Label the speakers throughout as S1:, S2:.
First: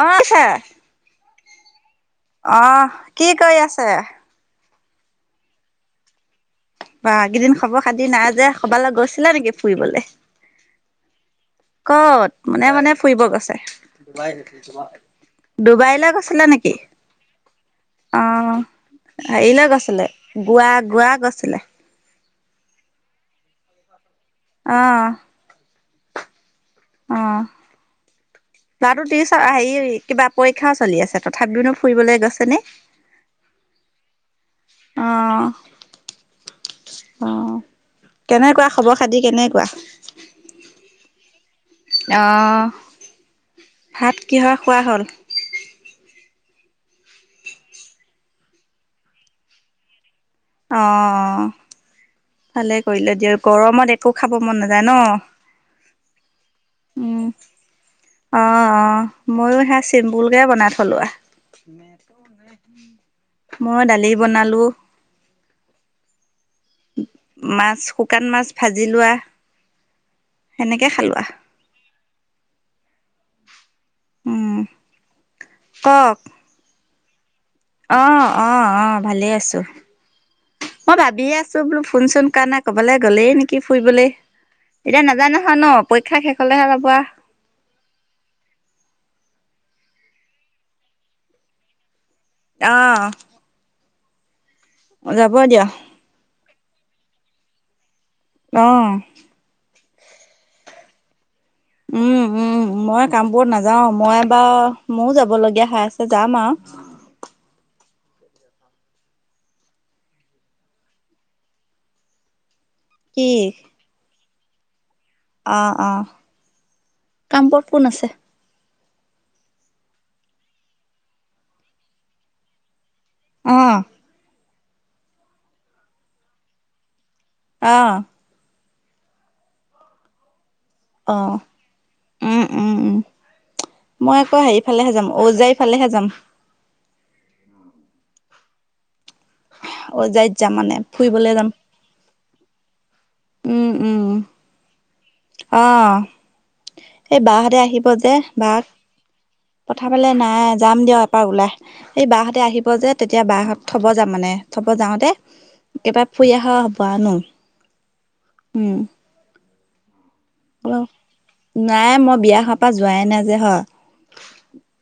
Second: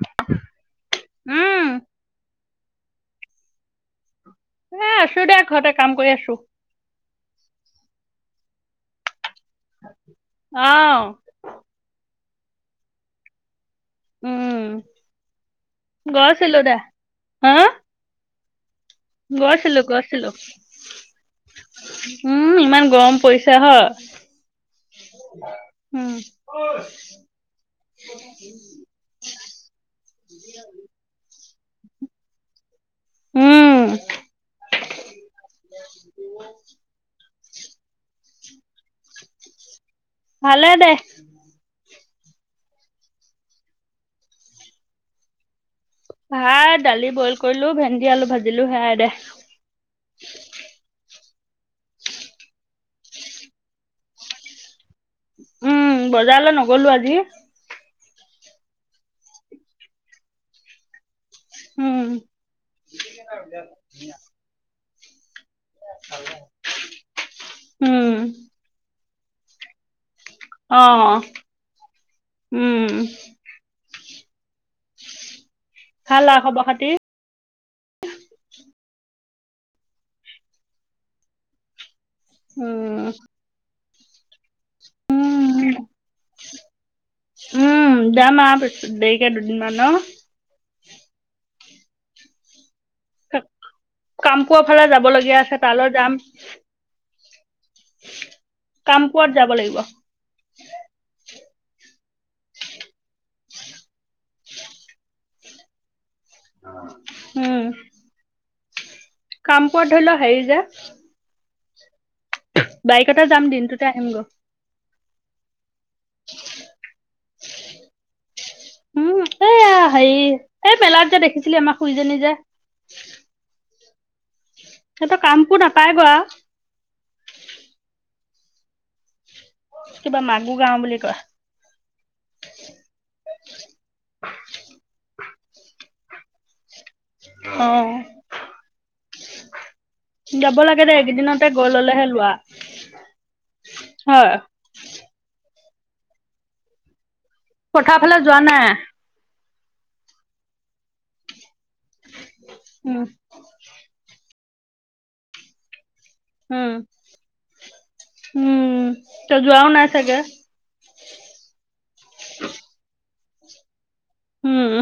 S1: অ আছা
S2: উম
S1: আহ কি কৰিৈ আছে
S2: এ আছো দেিয় ঘৰতে কাম কৰি আছো
S1: বা কেইদিন খবৰ খাদি নাই যে কবালৈ গৈছিলা নেকি ফুৰিবলে
S2: আহ
S1: কত মানে মানে ফুৰিব গৈছে
S2: উম
S1: ডুবাইলৈ গৈছিলা
S2: গৈছিলো দে
S1: নেকি
S2: হা
S1: অ হেৰিলৈ
S2: গৈছিলো
S1: গৈছিলে
S2: গৈছিলো
S1: গোৱা গোৱা গৈছিলে
S2: উম ইমান গৰম পৰিছো হ
S1: আহ
S2: উম
S1: অ লৰাো হেৰি কিবা পৰীক্ষাও চলি আছে ত থাববি নো ফুৰিবলৈ গৈছে নে
S2: উম
S1: আহ আহ কেনেকুৱা খবৰ খাতি কেনেকুৱা
S2: ভালে দে
S1: অঁ ভাত কিহ খোৱা হ'ল
S2: ভাত দালি বইল কৰিলো ভেন্দি আলু ভাজিলো সেয়াই দে
S1: অ ভালে কৰিলে দিয় গৰমত একো খাব মন নাযায় ন
S2: উম বজাৰলৈ নগলো আজি
S1: উম অ অ ময়ো সে চিম্পুলকে বনাই থলো আহ
S2: উম
S1: মই দালি বনালো মাছ
S2: উম
S1: শুকান মাছ ভাজি লোৱা
S2: অ
S1: সেনেকে খালোঁোৱা
S2: উম
S1: উম। কওক
S2: ভাল আৰু খবৰ খাতি।
S1: অ', অ', অ', ভালেই আছো মই ভাবিয়ে আছো বোলো ফোনচোন কৰা নাইণ ক'বলৈ
S2: উম
S1: গ'লেই নেকি ফুৰিবলৈ। এতিয়া নাজায় নহয়
S2: উম
S1: ন', পৰীক্ষা শেষ হ'লেহে যাব।
S2: উম যাম আৰু পিছত দেৰিকে দুদিনমানান অ'।
S1: আহ।
S2: কামপুৰৰ ফালে যাব লগীয়া আছে তালৈ যাম।
S1: অ'।
S2: কামপুৰত যাব লাগিব।
S1: উম, উম মই কামপুৰত নাযাওঁ মই বাৰু ময়ো যাব লগীয়া হৈ যাম আৰু।
S2: কামপুৰত ধৰিলও হেৰি যে। বাইকতে
S1: কি
S2: যাম দিনটোতে আহিম গ
S1: অ', অ', কামপুৰত কোন আছে?
S2: উম এইয়া হেৰি এই মেলাত যে দেখিছিলি আমাক খুড়ীজনী যে।
S1: অ'।
S2: সিহঁতৰ কামবোৰ নাপায় গ
S1: আহ।
S2: কিবা মাগুৰ গাওঁ বুলি কয়।
S1: অ'। উম, উম, উম মই আকৌ হেৰি ফালেহে যাম ঔজাৰ ফালেহে যাম।
S2: অ'।
S1: ঔজাইত যাম
S2: যাব
S1: মানে
S2: লাগে দে
S1: ফুৰিবলৈ
S2: এইকেইদিনতে
S1: যাম।
S2: গৈ ললেহে লোৱা। হয়।
S1: আহ এই বাহঁতে আহিব
S2: পথাৰ
S1: যে
S2: ফালে যোৱা
S1: বা।
S2: নাই
S1: পথা পালে নাই যাম দিয়ক এপাৰ ওলাহ এই বাহঁহতে আহিব যে
S2: উম
S1: তেতিয়া বাহঁত থব যাম মানে। থব যাওঁতে কিবা
S2: উম, উম ত যোৱাও নাই চাগে।
S1: অ', নাই মই বিয়া হোৱা পৰা যোৱাই নাই যে হয়।
S2: উম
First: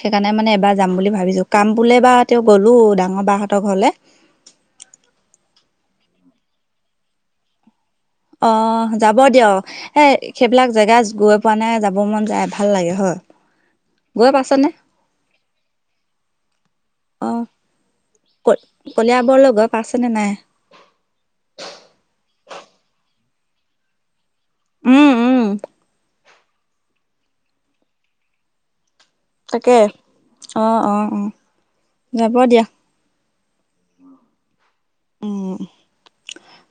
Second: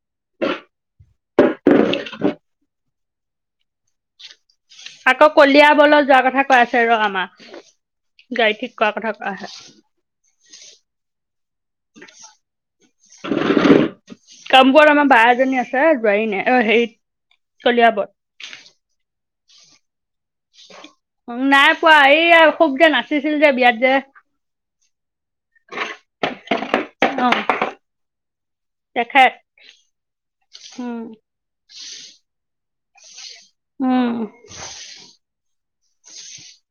S1: সেইকাৰণে মানে এবাৰ যাম বুলি ভাবিছো। কাম বুলে বা তেওঁ গ'লো ডাঙৰ বাহঁতৰ ঘৰলে।
S2: আকৌ কলিয়াবলত যোৱাৰ কথা কৈ আছে ৰ' আমাৰ। গাড়ী ঠিক কৰা
S1: অ',
S2: কথা
S1: যাব
S2: কোৱা আছে
S1: দিয়ক এ সেইবিলাক জেগাত গৈ পোৱা নাই যাব মন যায় ভাল লাগে হয়, হয়। গৈ পাইছানে?
S2: কামপুৰত আমাৰ বা এজনী আছে যোৱোৱাৰী নাই অ'
S1: অ
S2: হেৰিত চলিয়াবৰ।
S1: ক কলিয়াবৰলৈ গৈ পাইছনে নাই।
S2: দিছিল যে বিয়াত যে।
S1: উম, উম।
S2: অ'। তেখেত
S1: তাকে অ',
S2: উম
S1: অ', অ', যাব দিয়া।
S2: উম।
S1: উম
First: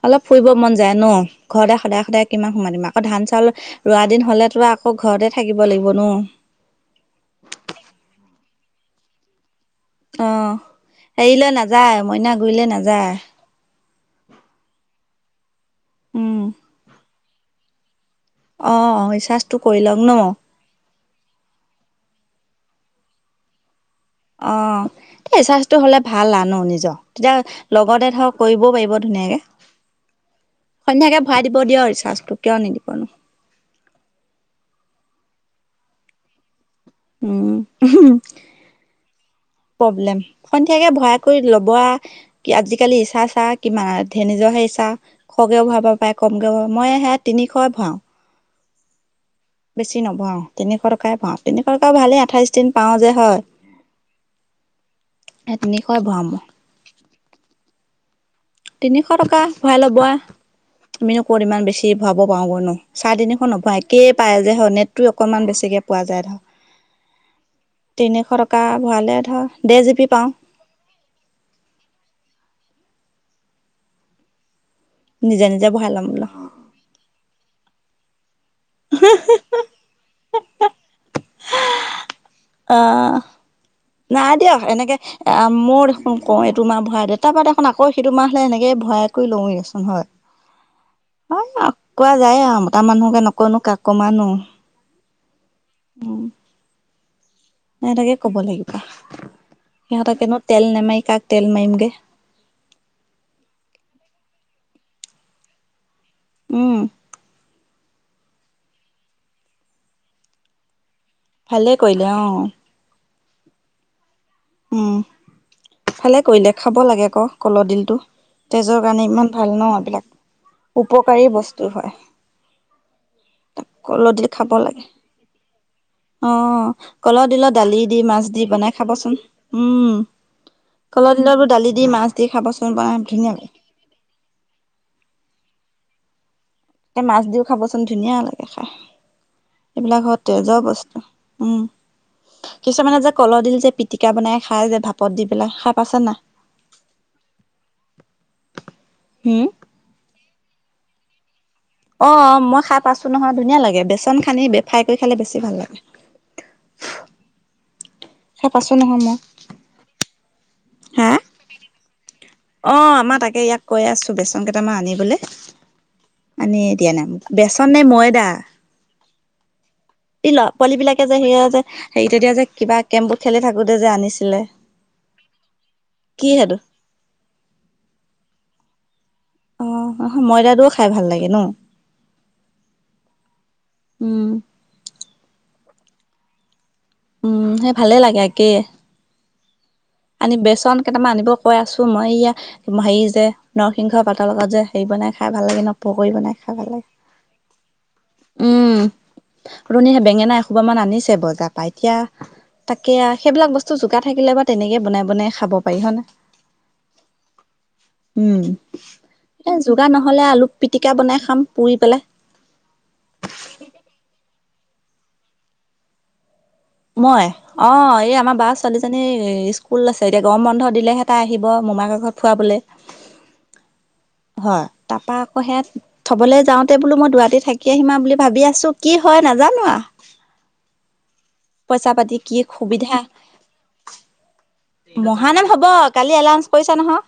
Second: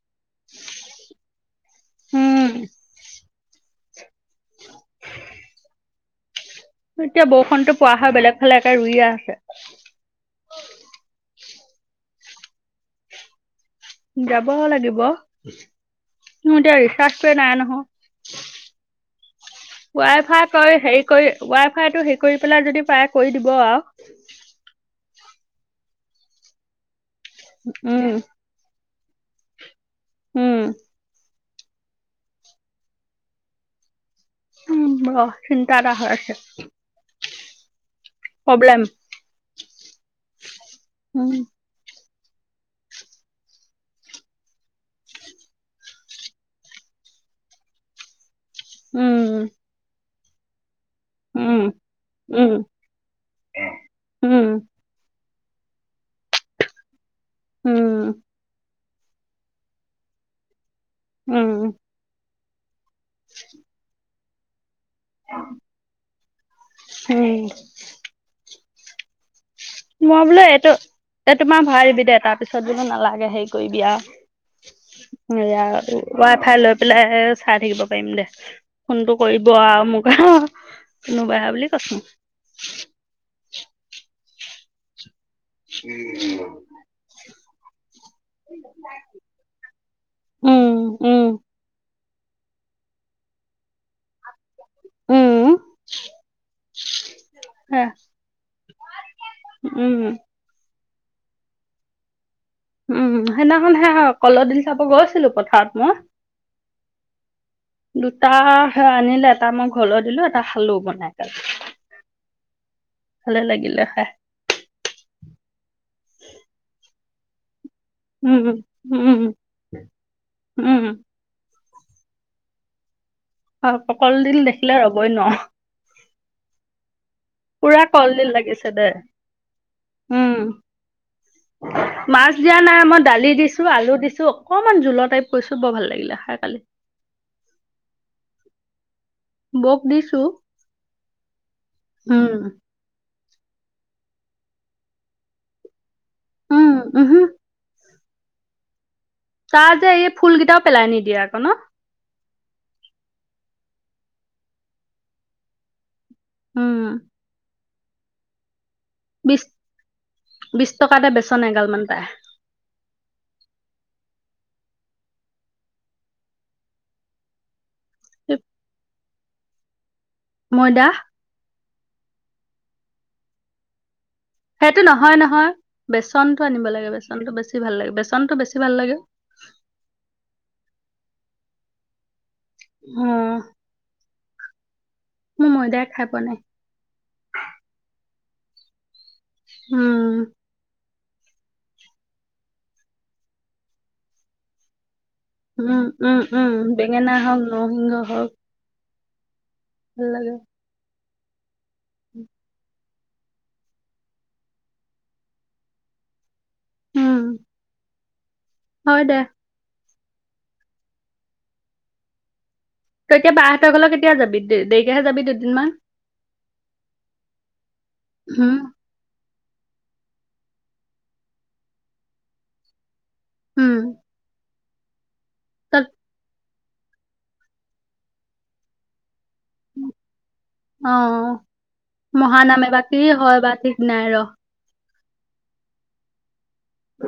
S1: অলপ ফুৰিব মন যায় ন'। ঘৰতে সদায় সদায়
S2: উম
S1: কিমান সোমাই দিম আকৌ ধান চউল ৰোৱা দিন হলে তো আকৌ ঘৰতে থাকিব লাগিব ন'।
S2: এতিয়া বৰষুণতো পোৱা হয় বেলেগ ফালে একে ৰুইয়ে আছে।
S1: আহ এৰিলে নাযায় মইনা গুৰিলে নাযায়।
S2: যাব লাগিব ম
S1: উম
S2: এতিয়া ৰিচাৰ্জটোৱে নাই নহয়।
S1: অ', অ' ৰিচাৰ্জটো কৰি লওক ন
S2: ৱাই ফাই কৰি হে কৰি ৱাই ফাইটো হে কৰি পেলাই যদি প্ৰায় কৰি দিব আৰু।
S1: এ। ৰিৰ্চাজটো হ'লে ভাল আনো নিজৰ তেতিয়া
S2: উম
S1: লগতে ধৰ কৰিবও পাৰিব ধুনীয়াকে।
S2: উম
S1: সন্ধিয়াকে ভৰাই দিব দিয় ৰিচাৰ্জটো কিয় নিদিবনো।
S2: ওম চিন্তা এটা হৈ আছে।
S1: উম
S2: প্ৰব্লেম
S1: প্ৰব্লেম সন্ধিয়াকে ভয়া
S2: উম
S1: কৰি ল'ব আ কি আজিকালি ৰিছা চা কিমান ধে নিজৰ সেই ইচ্ছা খগেও ভৰাব পায় কমকেও ভ মই সেত তিন নিশয় ভাৱাও।
S2: উম উ
S1: বেছি নভৱাও তিনিশ টক কাই বনাও তিনিশ টকা ভালেই আঠাইশ
S2: উম
S1: দিন পাওঁ যে হয়।
S2: উম
S1: এ তিনিশয় ভৱাম মই।
S2: উম।
S1: তিনিশ টকা ভৰাই ল'ব আমিনো ক'ত
S2: উম
S1: ইমান বেছি ভৰাব পাৰোগনো। চাৰি তিনিশ নোপোৱা একেই পায় যে হণট। অকণমান বেছিকৈ পোৱা যায় ধৰ
S2: উম
S1: তিনিশ টকা ভৰালে ধৰ। ডেৰ জি বি
S2: মই
S1: পাওঁ
S2: বোলো এইটো এইটোোমাৰ ভাৰিবি দে তাৰ পিছত বোলো নালাগে হেৰি কৰিবি আৰু।
S1: নিজে
S2: য়া
S1: নিজে ভৰাই ল'ম বোলো
S2: ৱাই ফাই লৈ পেলাই চাই থাকিব পাৰিম দে। ফোনটো কৰিব আৰু মোক আৰু, কোনোবাই বুলি কৈছে।
S1: অ' নাই দিয়ক এনেকে এ মই দেখোন কওঁ এইটো মাহ ভৰাই দে তাৰ পৰা দেখোন আকৌ সেইটো মাহ হ'লে সেনেকে ভৰাই কৰি লওঁৱেই চোন হয়।
S2: উম। উম
S1: [unintelligible] কোৱা যায় আৰু মতা মানুহকে নকয়নো কাক ক'ম আৰ নো।
S2: উম [inaudible]
S1: এহঁতকে ক'ব লাগি
S2: উম
S1: সিহঁতক কেনো তেল নেমাৰি কাক তেল মাৰিমগে।
S2: উম, সেইদিনাখন হে কলডিল চাব গৈছিলো পথাৰত মই।
S1: হম।
S2: দুটা আনিলে এটা মই ঘৰলৈ দিলো এটা খালো বনাই। পেলাই
S1: ভালে কৰিলে অ'।
S2: ভালে লাগিলে খায়।
S1: উম, ভালে কৰিলে খাব লাগে আকৌ কলডিল
S2: উম
S1: [unintelligible] তেজৰ কাৰণে
S2: উম
S1: ইমান ভাল ন এইবিলাক,
S2: উম
S1: উপকাৰী বস্তু হয়।
S2: অ' কলডিল
S1: খাব
S2: দেখিলে
S1: লাগে
S2: ৰ'বই নোৱাৰো।
S1: অ কলডিলৰ দালি
S2: পুৰা
S1: দি মাছ
S2: কলডিল
S1: দি বনাই
S2: লাগিছে দে
S1: খাবচোন
S2: উম।
S1: কলৰ দিলত বোৰ দালি দি দি
S2: মাছ দিয়া
S1: খাবচোন
S2: নাই
S1: বনাই
S2: মই
S1: ধুনীয়া
S2: দালি
S1: লাগে
S2: দিছো, আলু দিছো অকমান জুলোৱা টাইপ কৈছো বৰ ভাল লাগিলে খাই কালি।
S1: এ মাছ দিওঁ খাবচোন ধুনীয়া লাগে খাই।
S2: বৌক
S1: এইবিলাক হ,
S2: দিছো
S1: তেজৰ বস্তু উম,
S2: উম
S1: কিছুমানে যে কলৰডিল যে পিটিকা বনাই খাই যে ভাপত দি পেলাই খাই পাইছে নাই?
S2: উম, উহু।
S1: হুম
S2: তাৰ যে এই ফুল কেইটাও পেলাই নিদিয়ে আকৌ ন?
S1: অ, মই খাই পাইছো নহয় ধুনীয়া লাগে বেচন খানি ফ্ৰাই কৰি খালে বেছি ভাল লাগে।
S2: উম,
S1: [unintelligible] নহয় মই।
S2: বিশ টকাতে
S1: হা?
S2: বেচন এগাল মান পায়
S1: অ, আমাৰ তাকে ইয়াক কৈ আছো বেছি অ, কেইটামান আনিবলে আনিয়েই দিয়া নাই বেচন নে ময়দা? এই ল'ৰা -পোৱালি
S2: ময়দা
S1: বিলাকে যে সেয়া যে হেৰি তেতিয়া যে কিবা কেমবোৰ খেলি থাকোতে যে আনিছে
S2: সেইটো নহয়- নহয়
S1: কি
S2: বেচনটো
S1: সেইটো
S2: আনিব লাগে বেচনটো বেছি ভাল লাগে - বেচনটো বেছি ভাল লাগে।
S1: অ, অহ ময়দাটোও খাই ভাল লাগে ন?
S2: হ
S1: উম,
S2: ময়দাই খাই পোৱা নাই।
S1: উম, সেই ভালে লাগে একে,
S2: উম
S1: আনি বেচন কেইটামান আনিব কৈ আছো মই ইয়া হেৰি যে নৰসিংহ পাতৰ লগত যে হেৰি বনাই খা খাই ভাল লাগে ন
S2: উম
S1: পকৰী
S2: উম
S1: বনাই
S2: উম
S1: খাই ভাল লাগে,
S2: বেঙেনা হওক নৰসিংহ হওক
S1: উম। ৰণে
S2: ভাল লাগে
S1: বেঙেনা এসোপামান মান আনিছে বজাৰ পাই এতিয়া। তাকে আৰ সেইবিলাক বস্তু জোকাৰ থাকিলে বা তেনেকে বনাই বনাই খাব পাৰি হয় ন।
S2: উম। হয় দে।
S1: বগা নহ'লে আলু পিটিকা বনাই খাম পুৰি পেলাই।
S2: তই এতিয়া বা হঁতৰ ঘৰলে কেতিয়া যাবি দে দেৰিকেহে যাবি দুদিনমান।
S1: মই অ' এই আমাৰ বা
S2: উম,
S1: ছোৱালীজনী [unintelligible] আছে এতিয়া গৰম বন্ধ দিলেহে তাই আহিব মোমায়েকৰ ঘৰত ফুৰাবলে।
S2: উম।
S1: হয় তাৰপাৰা আকৌ সেয়া
S2: তাত
S1: থ'বলৈ যাওঁতে বোলো মই দুৰাতি থাকি আহিম বুলি ভাবি আছো কি হয় নাজানো আৰু।
S2: অ', মহানামে বা
S1: সুবিধা
S2: কি হয় বা ঠিক নাই ৰ
S1: মহানাম হ'ব কালি এলাউঞ্চ কৰিছা নহয়,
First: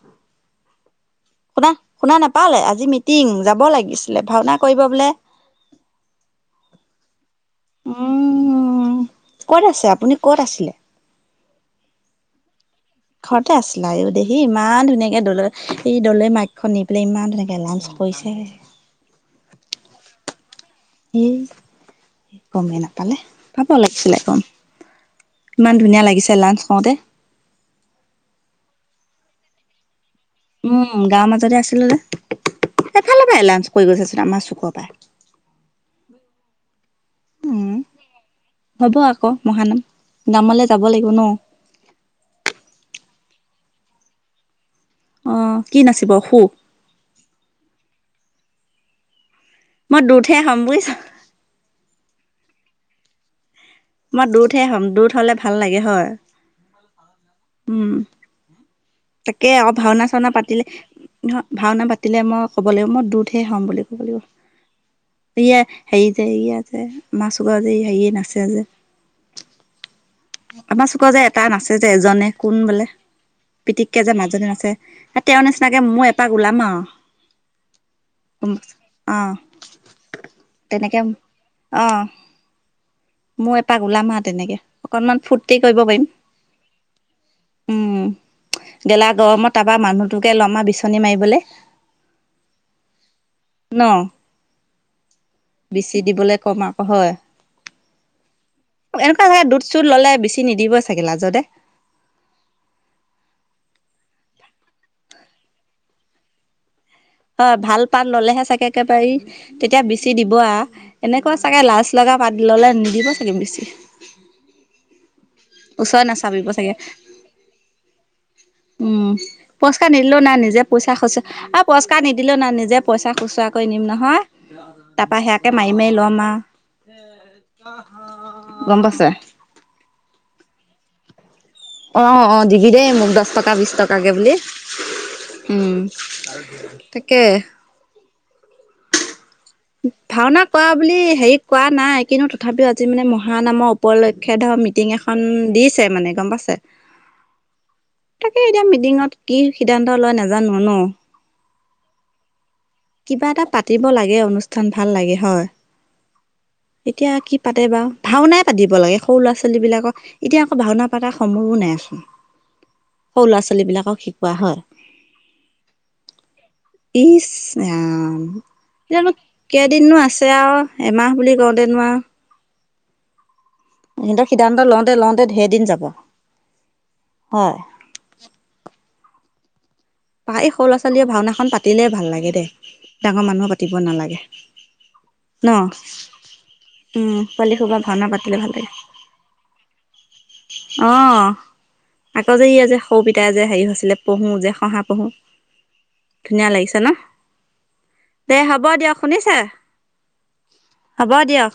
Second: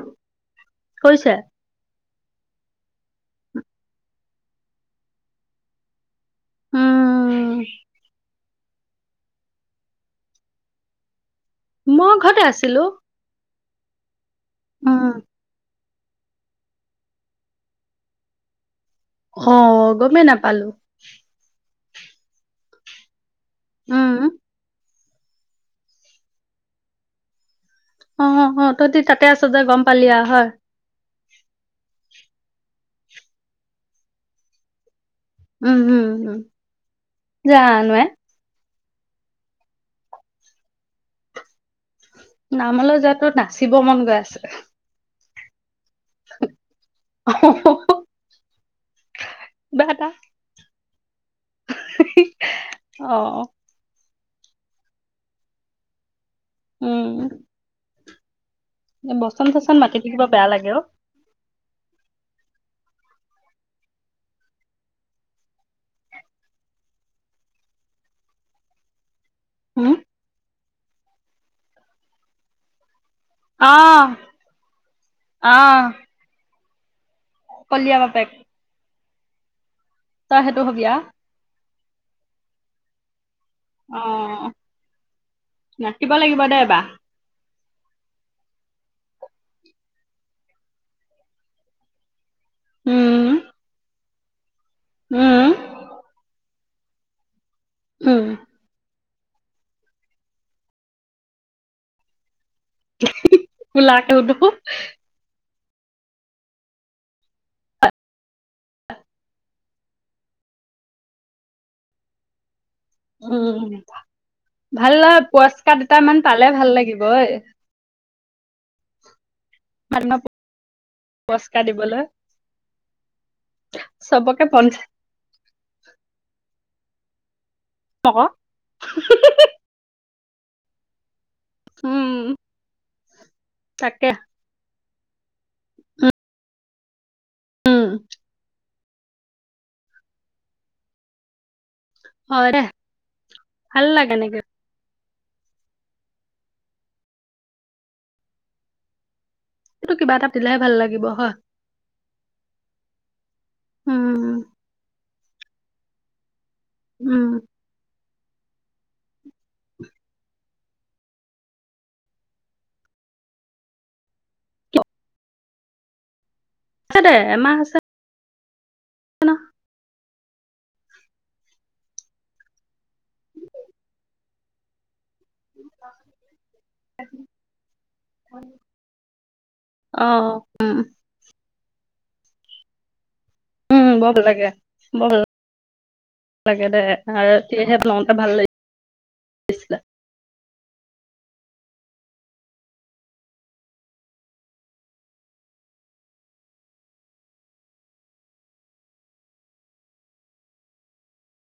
S2: কৰিছে?
S1: শুনা শুনা নাপালে আজি মিটিং যাব লাগিছিলে ভাওনা কৰিব বোলে।
S2: উম,
S1: উম। উম, ক'ত আছে আপুনি, ক'ত আছিলে?
S2: মই ঘৰতে আছিলো।
S1: তে আছিলা দেহি ইমান
S2: উম,
S1: ধুনীয়াকে দল এই দলে মাইখন নি পেলাই ইমান তেনেকে লাঞ্চ পৰিছে
S2: অ', গমেই নাপালো।
S1: এ কম ন' পালে পাব
S2: উম,
S1: লাগিছিলে গম। ইমান ধুনীয়া লাগিছে লাঞ্চ কওঁতে।
S2: অ', অ', তহঁতি তাতে আছ যে গম পালি আৰু
S1: উম, গাঁৱৰ মাজতে আছিল দে এফালে পৰা লাঞ্চ কৰি গৈছাচোন আমাৰ চুক পৰা
S2: উম, হম, হম
S1: উম
S2: জানোহে।
S1: হ'ব আকৌ মহানাম নামলে যাব লাগিব ন'।
S2: নামলৈ যোৱাাতটো নাচিব মন গৈ আছে।
S1: অ', কি নাচিব সু
S2: কিবা
S1: মই
S2: এটা
S1: দূৰতহে হম বুজিছা।
S2: অ'।
S1: মই দূৰতহে হ'ম দূৰত হ'লে ভাল লাগে হয়।
S2: উম।
S1: উম।
S2: বচন
S1: তাকে অ',
S2: চচন মাতি
S1: ভাওনা
S2: থাকিব
S1: চাওনা
S2: বেয়া
S1: পাতিলে
S2: লাগে অ,
S1: ভাওনা পাতিলে মই ক'ব লাগিব মই দুধহে হম বুলি ক'ব লাগিব। ইয়ে হেৰি যে ই যে মা চগা যে হেৰিয়ে নাচে যে
S2: হম।
S1: আমাৰ চুকত যে এটা নাচছে যে এজনে কোন বোলে।
S2: আহ,
S1: পিতিককে যে মাজনী আছে আৰু তেওঁৰ নিচিনাকে মই এপাক ওলাম আৰু।
S2: কলিয়ামা পেক।
S1: অ'।
S2: ত' সেইটো হবিয়া।
S1: তেনেকে অ', মই এপাক
S2: অ,
S1: ওলাম আৰু তেনেকে অকনমান ফুৰ্তি কৰিব পাৰিম
S2: নাচিব লাগিব দে এবাৰ।
S1: উম, গেলা গৰমত তাৰপা মানুহটোকে লমা বিচনী মাৰিবলৈ
S2: উম। উম,
S1: বেছি দিবলৈ কম আকৌ হয়।
S2: উম।
S1: এনেকুৱা হ'লে দুধ চোধ ললে বেছি নিদিবই চাগিল লাজতে।
S2: কুলাটো দোহো।
S1: হয় ভাল পাত ললেহে চাগে একেবাৰে তেতিয়া বিচি দিব এনেকুৱা চাগে লাজ লগা পাত ললে নিদিব চাগে
S2: উম
S1: বেছি
S2: উম ভাল ল পুৱাস্কাৰ
S1: ওচৰ
S2: দুটামান
S1: নাচাপিব
S2: পালে
S1: চাগে
S2: ভাল লাগিবঐ।
S1: উম। পুৰস্কাৰ নিদিলেও
S2: মানুহক
S1: না নিজে পইচা খুচ পুৰস্কাৰ নিদিলেও নাই নিজে পইচা খুচুৰা কৰি নিম নহয়।
S2: চবকে পঞ্চাশ
S1: তাৰাপা সেয়াকে মাৰি মাৰি লম
S2: টকা
S1: আহ। গম পাইছে। অ
S2: উম,
S1: অ দিবি দেই মোক দহ টকা বিশ
S2: তাকে
S1: টকাকে বুলি। উম তাকে।
S2: উম,
S1: ভাওনা কৰা বুলি হেৰি কোৱাত নাই কিন্তু
S2: হয় দে
S1: তথাপিও আজি মানে মহা নামৰ
S2: ভাল লাগে
S1: উপলক্ষে
S2: এনেকে
S1: ধৰক মিটিং এখন দিছে মানে গম পাইছে তাকে এতিয়া মিটিঙত কি
S2: এইটো
S1: সিদ্ধান্ত
S2: কিবা
S1: লয়
S2: এটা পাতিলেহে
S1: নাজানো
S2: ভাল
S1: ন।
S2: লাগিব হয়
S1: কিবা এটা পাতিব লাগে
S2: উম,
S1: অনুষ্ঠান ভাল লাগে হয়। এতিয়া
S2: উম,
S1: কি পাতে বাাৰ ভাওনাই পাতিব লাগে সৰু ল'ৰা ছোৱালী বিলাকক এতিয়া ভাওনা পতা সমূহো নাই আচোন সৰু ল'ৰা ছোৱালীবিলাকক শিকোৱা হয়।
S2: [unintelligible] দে
S1: ইচ
S2: এমাহ আছে
S1: ৰাম এতিয়া কেইদিনো আছে আৰু এমাহ বুলি ওচৰতে নো আও। সিদ্ধান্ত লওঁ লওঁতে ধেৰ দিন যাব হয়।
S2: অ',
S1: এই সৰু ল'ৰা ছোৱালীয়ে ভাওনাখন পাতিলে ভাল লাগে দেই ডাঙৰ মানুহো পাতিব
S2: উম, বৰ
S1: নালাগে।
S2: ভাল লাগে বৰ ভাল
S1: ন,
S2: লাগে দে
S1: উম
S2: আৰু
S1: পোৱালি
S2: তেতিয়াহে
S1: খবা ভাওনা
S2: লওঁতে
S1: পাতিলে ভাল লাগে।
S2: লাগিছে।
S1: অ। আকৌ যে ই আ যে সৰু পিতাই যে হেৰি হৈছিলে পহু যে শহা পহু ধুনীয়া লাগিছে ন। দে হ'ব দিয়ক শুনিছে। হ'বা দিয়ক।